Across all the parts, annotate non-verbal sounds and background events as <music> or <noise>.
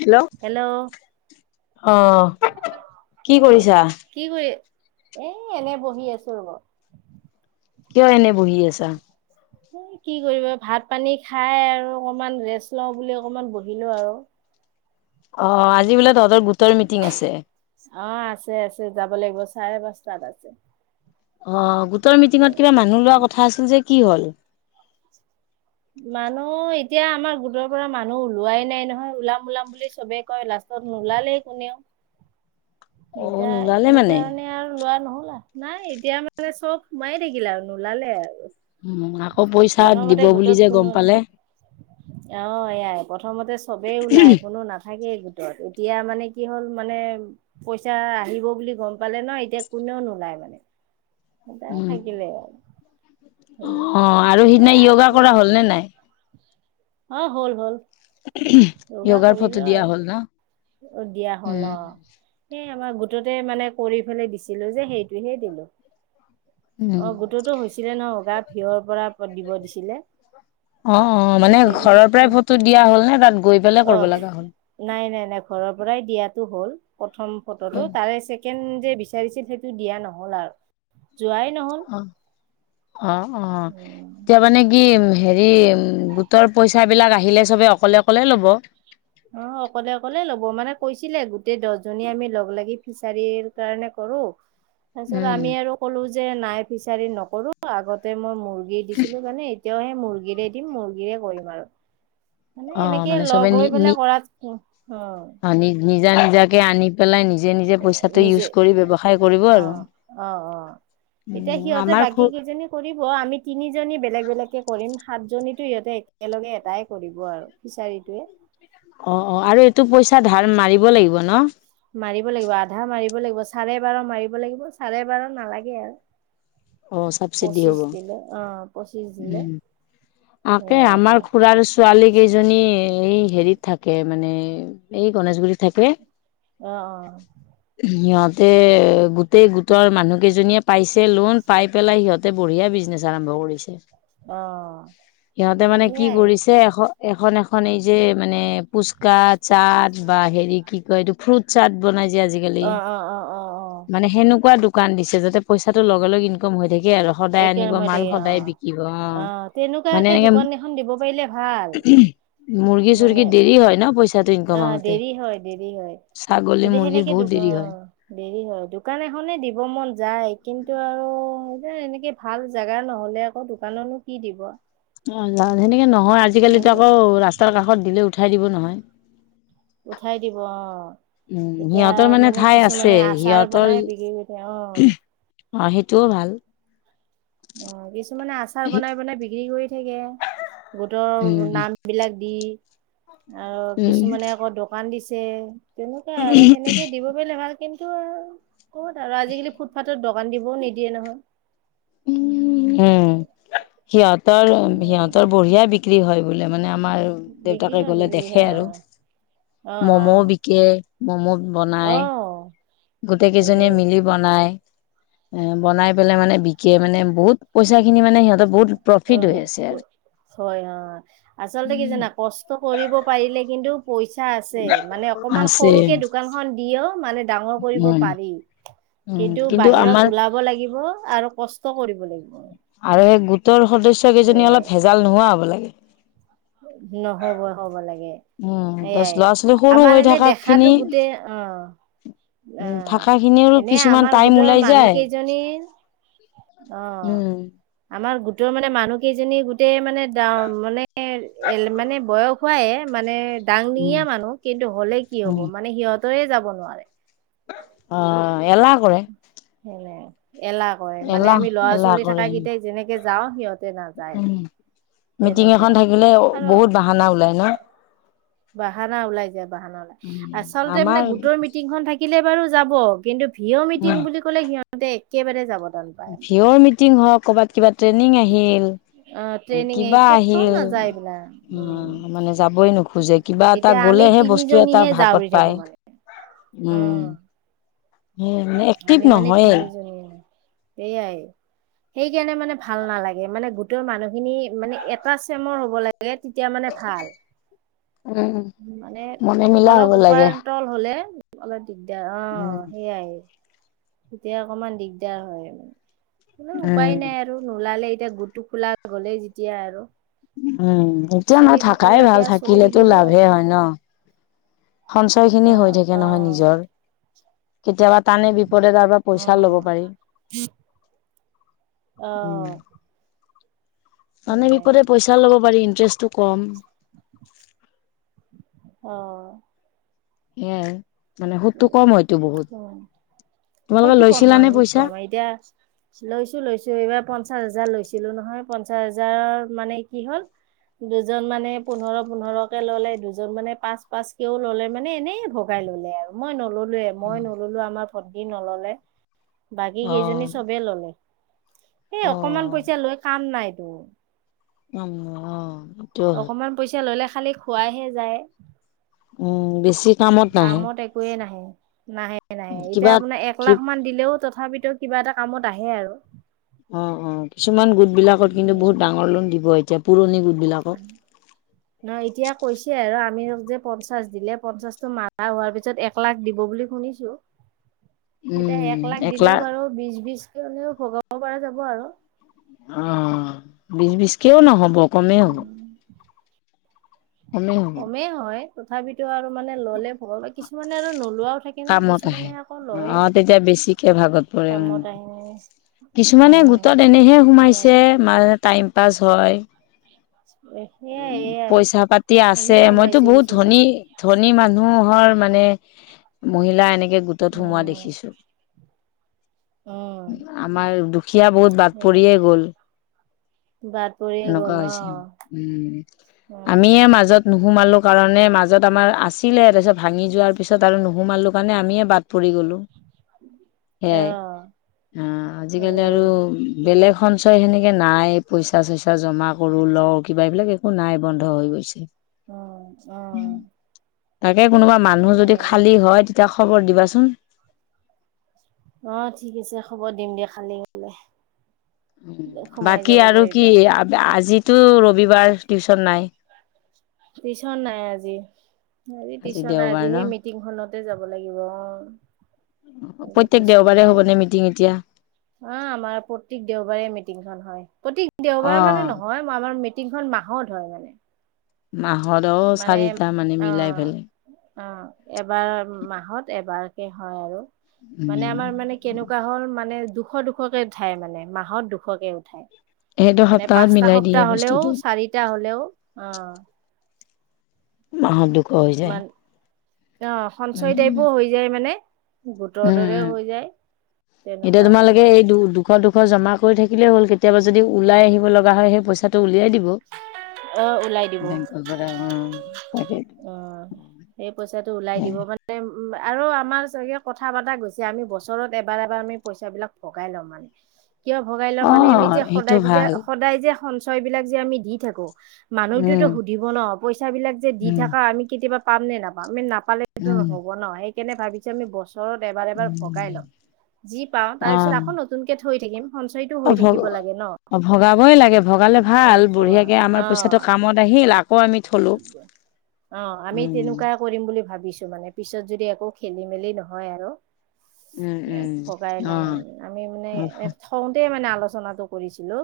Hello hello অ কি কৰিছা? কি কৰি এ এনে বহি আছো ৰব। কিয় এনে বহি আছা? এ কি কৰিব ভাত পানী খাই আৰু অকমান ৰেষ্ট লওঁ বুলি অকনমান বহিলো আৰু। অ আজি বোলে তহ অ আছে আছে যাব লাগিব চাৰে পাঁচটাত আছে। অ গোটৰ মিটিঙত কিবা মানুহ লোৱা কথা আছিল যে কি হ'ল? মানুহ এতিয়া আমাৰ গোটৰ পৰা মানুহ ওলোৱাই নাই নহয় ওলাম ওলাম বুলি চবেই কয় লাষ্ট ত নোলালেই কোনেও, অ এতিয়া নোলালে মানে সেইকাৰণে আৰু লোৱা নহল। নাই এতিয়া মানে চব সোমায়ে থাকিলা আৰু নোলালে আৰু। উম আকৌ পইচা প্ৰথমতে দিব বুলি গোটত যে গম কোনো পালে। অ এয়াই প্ৰথমতে চবেই ওলাই কোনো নাথাকেই গোটত। এতিয়া মানে কি হ'ল মানে পইচা আহিব বুলি গম পালে ন এতিয়া কোনেও নোলায় মানে। এ উম থাকিব আৰু <inaudible> অ' আৰু সিদিনা য়োগা কৰা হ'ল নে নাই? অ' হ'ল হ'ল। ফটো দিয়া হ'ল ন <inaudible> উম দিয়া হ'ল উম অ' - - আমাৰ গোটতে মানে কৰি পেলাই দিছিলো যে সেইটোহে দিলো। উম অ' গোটোতো হৈছিলে ন উগা ফিয়ৰ পৰা দিব দিছিলে। অ অ মানে সেইটোয়হে ঘৰৰ পৰাই ফটো দিয়া হ'ল নে তাত গৈ পেলাই কৰিব আহ লগা হ'ল নাই নাই নাই ঘৰত <inaudible> পৰাই দিয়টো হল প্ৰথম ফটোটো তাৰেছেকে যে বিচাৰিছিল ইটো দিয়া নহল আৰু যোৱাই নহল। অ অ' অ' এতিয়া মানে কি হে সেই বুটৰ পইচাবিলাক আহিলে সবে অকলে- অকলে ল'ব। অ' অকলে - অকলে ল'ব মানে কৈছিলে গোটেই দহজনী আমি লগ লাগি ফিচাৰীৰ কাৰণে ক উম, আম আৰু নি নো <inaudible> মুৰ্গী দিছিলো মানে এতিয়াও সে মুৰ্গীৰে দিম মুৰ্গীৰে কৰিম আৰু। মানে অ' এনেকে লগ হৈ পেললে আনি নিজা- নিজাকে আনি পেলাই নিজে - নিজে পইচাটো নিজে ইউজ কৰি ব্যৱসায় কৰিব অ আৰু। অ অ এতিয়া উম, সিহঁতে আমাৰ বাকী খুব কেইজনী কৰিব আমি তিনিজনী বেলেগ বেলেগকে কৰিম। সাতজনীতো সিহঁতে একেলগে এটাই কৰিব আৰু ফিচাৰীটোৱে। অ', অ' আৰু এইটো পইচা ধাৰ মাৰিব লাগিব ন? লাগ চাৰে বাৰ মাৰিব লাগিব চাৰে বাৰ নালাগে আৰু। অ'! চাবচিডি হ'ব। পঁচিছ দিলে অ পঁচিছ <unintelligible> একে, আমাৰ খুড়াৰ ছোৱালী কেইজনী, এই সেৰিত থাকে। মানে, এই গণেশগুৰিত থাকে। আৰু। অ সিহঁত তে, গোটেই গোটৰ মানুহ কেইজনীয়ে পাইছে লোণ। পাই পেলাই, সিহঁতে বঢ়িয়া বিজনেচ আৰম্ভ কৰিছে। অ'! সিহঁতে মানে কি সেয়াই কৰিছে এশ এখন, এখন এই যে, মানে ফুচকা, চাট বা হেৰি কি কয় এইটো ফ্ৰুট চাট বনাই আজিকালি অ অ অ অ অ মানে সেনেকুৱা দোকান দিছে যাতে পইচাটো লগে, লগে ইনকম হৈ থাক <unintelligible> আৰু সদায় একে আনিব ৰুমতে মাল অ সদায় বিকিব অ'। মানে তেনেকুৱাকে এনেকে দোকান এখন দিব পাৰিলে ভাল, মুৰ্গী চুৰ্গী মানে দেৰি হয় ন পইচাটো ইনকম অ', আহোতে দেৰি হয়, দেৰি হয়। ছাগলী সেইটো মুৰ্গীৰ সেনেকে দো, বহুত দেৰি হয় অ', দেৰি হয়, দোকান এখনে দিব মন যায়। কিন্তু আৰু এ, এনেকে ভাল জোগা নহ'লে আকৌ দোকানোনো কি দিব? সেনেকে নহয়, আজিকালিতো লাগে আকৌ ৰাস্তাৰ কাষত দিলে উঠাই দিব নহয়। উঠাই দিব অ'। উম, এতিয়া সিহঁতৰ মানে ঠাই আছে কিছুমানে আচাৰ সিহঁতৰ বনাই বিকি কৰি <unintelligible> অ' অ' সেইটোও ভাল। অ কিছুমানে আচাৰ বনাই বনাই বিক্ৰী কৰি থাকে গোটৰ উম, নাম বিলাক, দি আৰু উম, কিছুমানে আকৌ দোকান দিছে তেনেকুৱা আৰু সেনেকে দিব পাৰে ভাল কিন্তু ক'ত আৰু আজিকালি ফুটফথত দ, দোকান দিবও নিদিয়ে নহয়। উম সিহতৰ উম সিহঁতৰ বঢ়িয়াই বিক্ৰী হয় বোলে মানে আমাৰ বিক্ৰী দেউতাকে হয় গ'লে বিক্ৰী দেখে হয় আৰু ম'ম' অ', বিকে ম'ম' অ', বনাই, অ', গোটেই তাকে কেইজনীয়ে মিলি বনাই। বনাই পেলাই মানে বিকে মানে বহুত পইচা খিনি মানে সিহ বহুত অ', প্ৰফিট হৈ আছে আৰু হয় হয় আচলতে কি জানা কষ্ট কৰিব পাৰিলে কিন্তু পইচা আছে মানে অকমান আছে সৰুকে দোকান খন দিয়েও মানে, বাহ উম, উম, কিন্তু আমাৰ কষ্ট কৰিব লাগিব আৰু সেই গোটৰ সদস্য কেইজনী সেয়াই অলপ ভেজাল নোহোৱা হ'ব লাগে। নহ'ব হ'ব লাগে। উম তাৰপিছত এয়াই ল'ৰা ছোৱালী সৰু আমাৰ হৈ এনে থকা দেখাতো খিনি গোটেই অ' উ অ' থকা খিনিৰো এনে কিছুমান আমাৰ টাইম গোটৰ ওলাই মানুহ যায় কেইজনী অ' উম আমাৰ গো তৰ মানে মানুহ কেইজনী গোটেই মানো মানে এ মানে বয়স খুৱাই মানে উম দাংনিঙীয়া মানুহ কিন্তু হ'লে কি উম হ'ব মানে সিহঁতেৰে যাব নোৱাৰে অ' এলাৰ কৰেৰে সেনে এলাহ ক মানে আমি ল'ৰা ছোৱালী থাক কেইটাই যেনেকে যাওঁ সিহঁত উ মিটিং এখন থাকিলে আৰু বহুত বাহানা ওলাই ন বাহানা ওলাই যায় বাহানা ওলাই উম আচলতে মানে আমাৰ গোটৰ মিটিংখন থাকিলে বাৰু যাব কিন্তু। ভিঅ মিটিং উম বুলি ক'লে সিহঁতে একেবাৰে যাব টান পায় ভিঅৰ মিটিং হওক কৰ'বাত কিবা ট্ৰেইনিং আহিল অ ট্ৰেইনিঙে কিবা ক'তো আহিল নাযায় এইবিলাক উম অ মানে যাবই নোখোজে কিবা এটা এতিয়া গ'ল, আমি বলেহে বস্তু এটা তিনিজনীহে ভাগত জাউৰি থাকো পায় মানে উম। উ এক্টিভ নহয়ে সাই সেই কাৰণে মানে ভাল নালাগে মানে গোটেই মানুহখিনি মানে এটা চেমৰ হব লাগে লাগে তেতিয়া মানে ভাল। উম মানে মনে মিলা হ'ব অলপ লাগে। উপাৰ্ তল হলে অলপ দিগদাৰ উম। অ' সেইয়াই এতিয়া অকমান দিগদাৰ হয় মানে উম, উপায় নাই আৰু নোলালে এতিয়া গোটটো খোলা গ'লেই যেতিয়া আৰু উম এতিয়া ন চলি থাকাই থকালৈকে ভাল আৰু চলি থাকিলেতো থাকিব আৰু লাভেই হয় ন সঞ্চয় খিনি হৈ অ', থাকে নহয় অ', নিজৰ। কেতিয়াবা তানে বিপদে তাৰ পৰা পইচা লব উম, পাৰি। অ'! মানে সেইয়াই বিপদে পইচা লব পাৰি ইন্টাৰেষ্টটো কম। অ সেয়াই। মানে সুতটো কম হয়তটো বহুত। তোমালোকে সুতটো কম হয়, লৈছিলানে সুত পইচা? কম হয় এতিয়া লৈছো লৈছো এইবাৰ পঞ্চাশ হাজাৰ লৈ- ছিলো নহয়, পঞ্চাশ হাজাৰৰ মানে কি হ'ল দুজন মানে পোন্ধৰ পোন্ধৰ কে ললে। দুজন মানে পাঁচ পাঁচ কেও ললে মানে এনেই ভগাই- ললে আৰু মই ন'ললোৱে মই নললো আমাৰ ভটি নললে। বাকী কেইজনী অ', চবেই ললে। এই অকমান অ', পইচা লৈ কাম নাই ত'। উম, অ এইটো হয়। অকমান পইচা ললে খালি খুৱাইহে যায়। উম, বেছি কামত নাহে। একোৱে নাহে নাহে, নাহে, এতিয়া কিবা আপোনাৰ কি একলাখ মান দিলেও তথাপিতো কিবা এটা কামত আহে আৰু অ, অ, কিছুমান গোট বিলাকত কিন্তু বহুত ডাঙৰ লোন দিব এতিয়া পুৰণি গোট- বিলাকক। নহ, এতিয়া কৈছে আৰু আ- মি যে পঞ্চাশ দিলে পঞ্চাশতটো মা ৰা হোৱাৰ পিছত এক লাখ দিব বুলি শুনিছো। এতিয়া এক লাখ দিলেও বাৰু বিশ-বিশকে হলেও ভগাব পৰা যাব আৰু অ' বিশ-বিশকেও নহ'ব কমে হ'ব। উম কমেই হয় তথাপিতো আৰু মানে ললে ভগাব কিছুমানে আৰু নোলোৱা কামত আহে অ' তেতিয়া বেছিকে ভাগত পৰে উম। কামত আহি মেলি। কিছুমানে উম গোটত এনেহে সোমাইছে মানে টাইম পাছ হয়। <unintelligible> এ উ সেয়াই এয়াই পইচা পাতি আছে। এনেই মইতো সোমাইছে বহুত কিছুমান ধনী, ধনী মানুহ হৰ মানে মহিলা এনেকে গোটত সোমোৱা উম দেখিছো। উম আমাৰ দুখীয়া বহুত বাদ পৰিয়ে গ'ল। বাদ পৰিয়ে এনেকুৱা গ'ল অ হৈছে। উম, উম আমিয়ে মাজত নোসুমালো কাৰণে মাজত আমাৰ আ- ছিলে তাৰপিছত ভাঙি যোৱাৰ পিছত আৰু নোসুমালো কাৰণে আমিয়ে বাদ পৰি গ'লোঁ। সেইয়াই। অ' আজিকালি আৰু সেই বেলেগ সঞ্চয় সেনেকে- এনেকে নাই পইচা-চইচা জমা কৰো লওঁ কিবা এইবিলাক একো নাই বন্ধ হৈ গৈছে। অঁ, অ! কে কোনোবা মানুহ যদি সেই খালি হয় তেতিয়া খবৰ দিবাচোন। অ' ঠিক আছে খবৰ দিম দিয়া খালি হ'লে। বাকী আৰু কি আব, আজিতো ৰবিবাৰ টিউচন নাই? টিউশন নাই আজি। আজি টিউশন নাই দেওবাৰ আজি ন সেই মিটিংখনত- তে যাব লাগিব অ'। আজি প্ৰত্যেক টিউচন দেওবাৰে নাই, হ'বনে মিটিং এতিয়া? অ' আমাৰ প্ৰতিক দেওবাৰে মিটিংখন হয়। প্ৰতি অ দেওবাৰ মানে নহয় মই আমাৰ মি- টিংখন মাহত হয় মানে। মাহত অ মানে, চাৰিটা মানে অ, মিলাই পেলাই অ, এবাৰ মাহত এবাৰ এ হয় আৰু মানে উম আমাৰ মানে কেনেকুৱা হ'ল মানে দুশ-দুশকে উঠাই মানে মাহত দুশকে উঠায়। সেইটো মানে সপ্তাহত পাঁচটা মিলাই দিয়ে সপ্তাহ হলেও বস্তুটো চাৰিটা হলেও, আহ নাহত দুখ হৈ যায়। অহ, উম সঞ্চয় টাইপো হৈ যায় মানে। গোটৰ উম দৰেও উম হৈ যায়। এতিয়া তেনেকুৱাকে তোমালোকে কৰে এই দু, দুশ- দুশ জমা কৰি থাকিলেই হ'ল। কেতিয়াবা যদি ওলাই আহিব লগা হয় সেই পইচাটো উ- উলিয়াই দিব। অ ওলাই দিব বেংকৰ পৰা অ'! অ'! সেই পইচাটো উলাই দিব মানে, উম আৰু আমাৰ চাগে, কথা পতা গৈছে। আমি, বছৰত এবাৰ-এবাৰ আমি পইচাবিলাক ভগাই লম, মানে। কিয় ভগাই লওঁ মানে! আমি যে, অ' সেইটো সদায় যে, ভাল। সদায় যে, সঞ্চয় বিলাক যে, আমি দি থাকোঁ। মানুহটোৱেতো উম। সুধিব ন'! পইচা বিলাক যে দি উম, থাকা, আমি কেতিয়াবা পাম নে নাপাম! আমি, নাপালেতো উম, নহ'ব ন'! সেইকাৰণে, ভাবিছোঁ আমি, ব বছৰত এবাৰ-এবাৰ ভগাই ল'ম। উম। যি পাওঁ, তাৰ পিছত, অ' আকৌ নতুনকে থৈ থাকিম। সঞ্চয়টো হৈ অ'! থাকিব লাগে ন ভ-ভগাবই লাগে, ভগালে এ ভাল! অ বঢ়িয়াকে, আমাৰ পইচাটো কামত আহি হিল। আকৌ আমি থলো। অ'! আমি উম। তেনেকুৱাই কৰিম বুলি ভাবিছোঁ! মানে। পিছত, যদি আকৌ খেলি-মেলি নহয় আৰু। উম, এ, উম। ভগাই ল'ম। অ'। আমি মানে, থওঁতে মানে, আ আলোচনাটো কৰিছিলোঁ।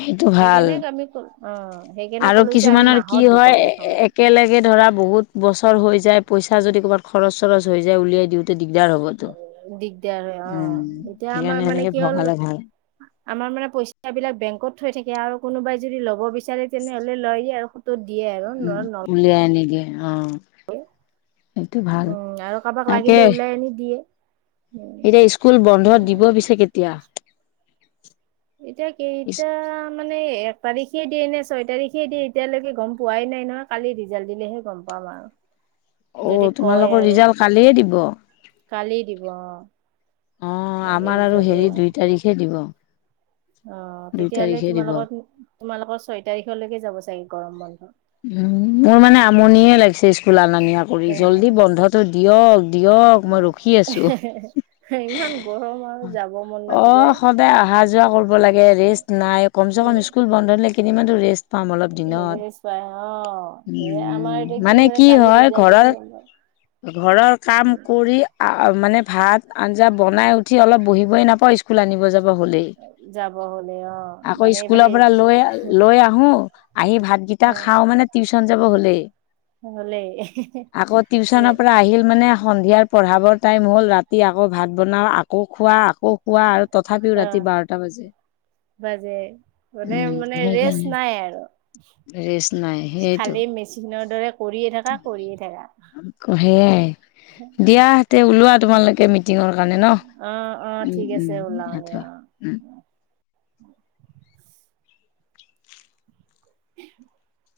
সেইটো ভাল সেইকাৰণে আমি, <unintelligible> অ'! সেইকাৰণে আৰু ক'লো যে, আমি কিছুমানৰ মাহত দু <unintelligible> একেলগে ধৰা, বহুত বছৰ হৈ যায়। পইচা যদি ক'ৰবাত, খৰচ-চৰচ হৈ যায়, উলিয়াই দিওঁতে। দিগদাৰ হ'বতো, দিগদাৰ হয় অ উম এতিয়া আমাৰ সেইকাৰণে মানে সেনেকে কি ভয় হ'ল খালে ভাল। আমাৰ মানে পইচা বিলাক বেংকত থৈ থাকে আৰু কোনোবাই যদি ল'ব বিচাৰে তেনেহলে লয় আৰু দিয়ে আৰু ন উম ন উলিয়াই আনি দিয়ে অ সেইটো ভাল উম আৰু কাৰোবাক তাকে লাগিলে ওলাই আনি দিয়ে। উ এতিয়া স্কুল বন্ধ দিব পিছে কেতিয়া? এতিয়া কেইটা মানে এক তাৰিখে দিয়ে নে ছয় তাৰিখ খেই দিয়ে এতিয়ালৈকে গম পোৱাই নাই নহয়, কালি ৰিজাল্ট দিলেহে গম পাম আৰু। ঔ যদি কয় তোমালোকৰ আৰু ৰিজাল্ট কালিয়ে দিব? কালি দিব অঁ। অঁ আমাৰ আৰু হেৰি দুই তাৰিখে দিব। অ দুই তেতিয়াহলে তাৰিখে দিব তোমালোকৰ টো তোমালোকৰ ছয় তাৰিখলৈকে যাব চাগে গৰম বন্ধ। উ মোৰ মানে আমনিয়ে লাগিছে স্কুল আনা নিয়া কৰি তে জল্দি বন্ধটো দিয়ক দি দিয়ক মই অ', ৰখি আছো, ইমান গৰম আৰু যাব মন অ নাযায়। সদায় অহা যোৱা কৰিব লাগে ৰেষ্ট নাই কম চে কম অ', স্কুল বন্ধ দিলে কেইদিনমানটো ৰেষ্ট পাম অলপ দিনত। এ আমাৰ উম এতিয়া মানে কৰে কি কালি হয় ৰিজাল্ট দিলে ঘৰৰ গম পাম। ঘৰৰ কাম কৰি আ মানে ভাত আঞ্জা বনাই উঠি অলপ বহিবই নাপাওঁ স্কুল আনিব যাব হলেই, যাব হ'লে অ', আকৌ মানে স্কুলৰ এইফালে পৰা লৈ লৈ আহো আহি ভাত কেইটা অ', খাওঁ মানে টিউচন যাব হ'লেই। হ'লে আকৌ টিউচনৰ পৰা আহিল মানে সন্ধিয়াৰ পঢ়াবৰ টাইম হ'ল ৰাতি আকৌ ভাত বনাওঁ আকৌ খোৱা কৌ খোৱা আৰু তথাপিও ৰাতি অ', বাৰটা বাজে। বাজে মানে উম মানে সেইকাৰণে ৰেষ্ট নাই আৰু। ৰেষ্ট নাই সেইটো খালি মেচিনৰ দৰে কৰিয়ে থাকা, কৰিয়ে থাকা। সেয়াই। দিয়া হতে ওলোৱা তোমালোকে মিটিঙৰ কাৰণে ন, অ', অ', উম ঠিক আছে উম। ওলাও দিয়া <unintelligible> অ'। উম। <inaudible> <inaudible>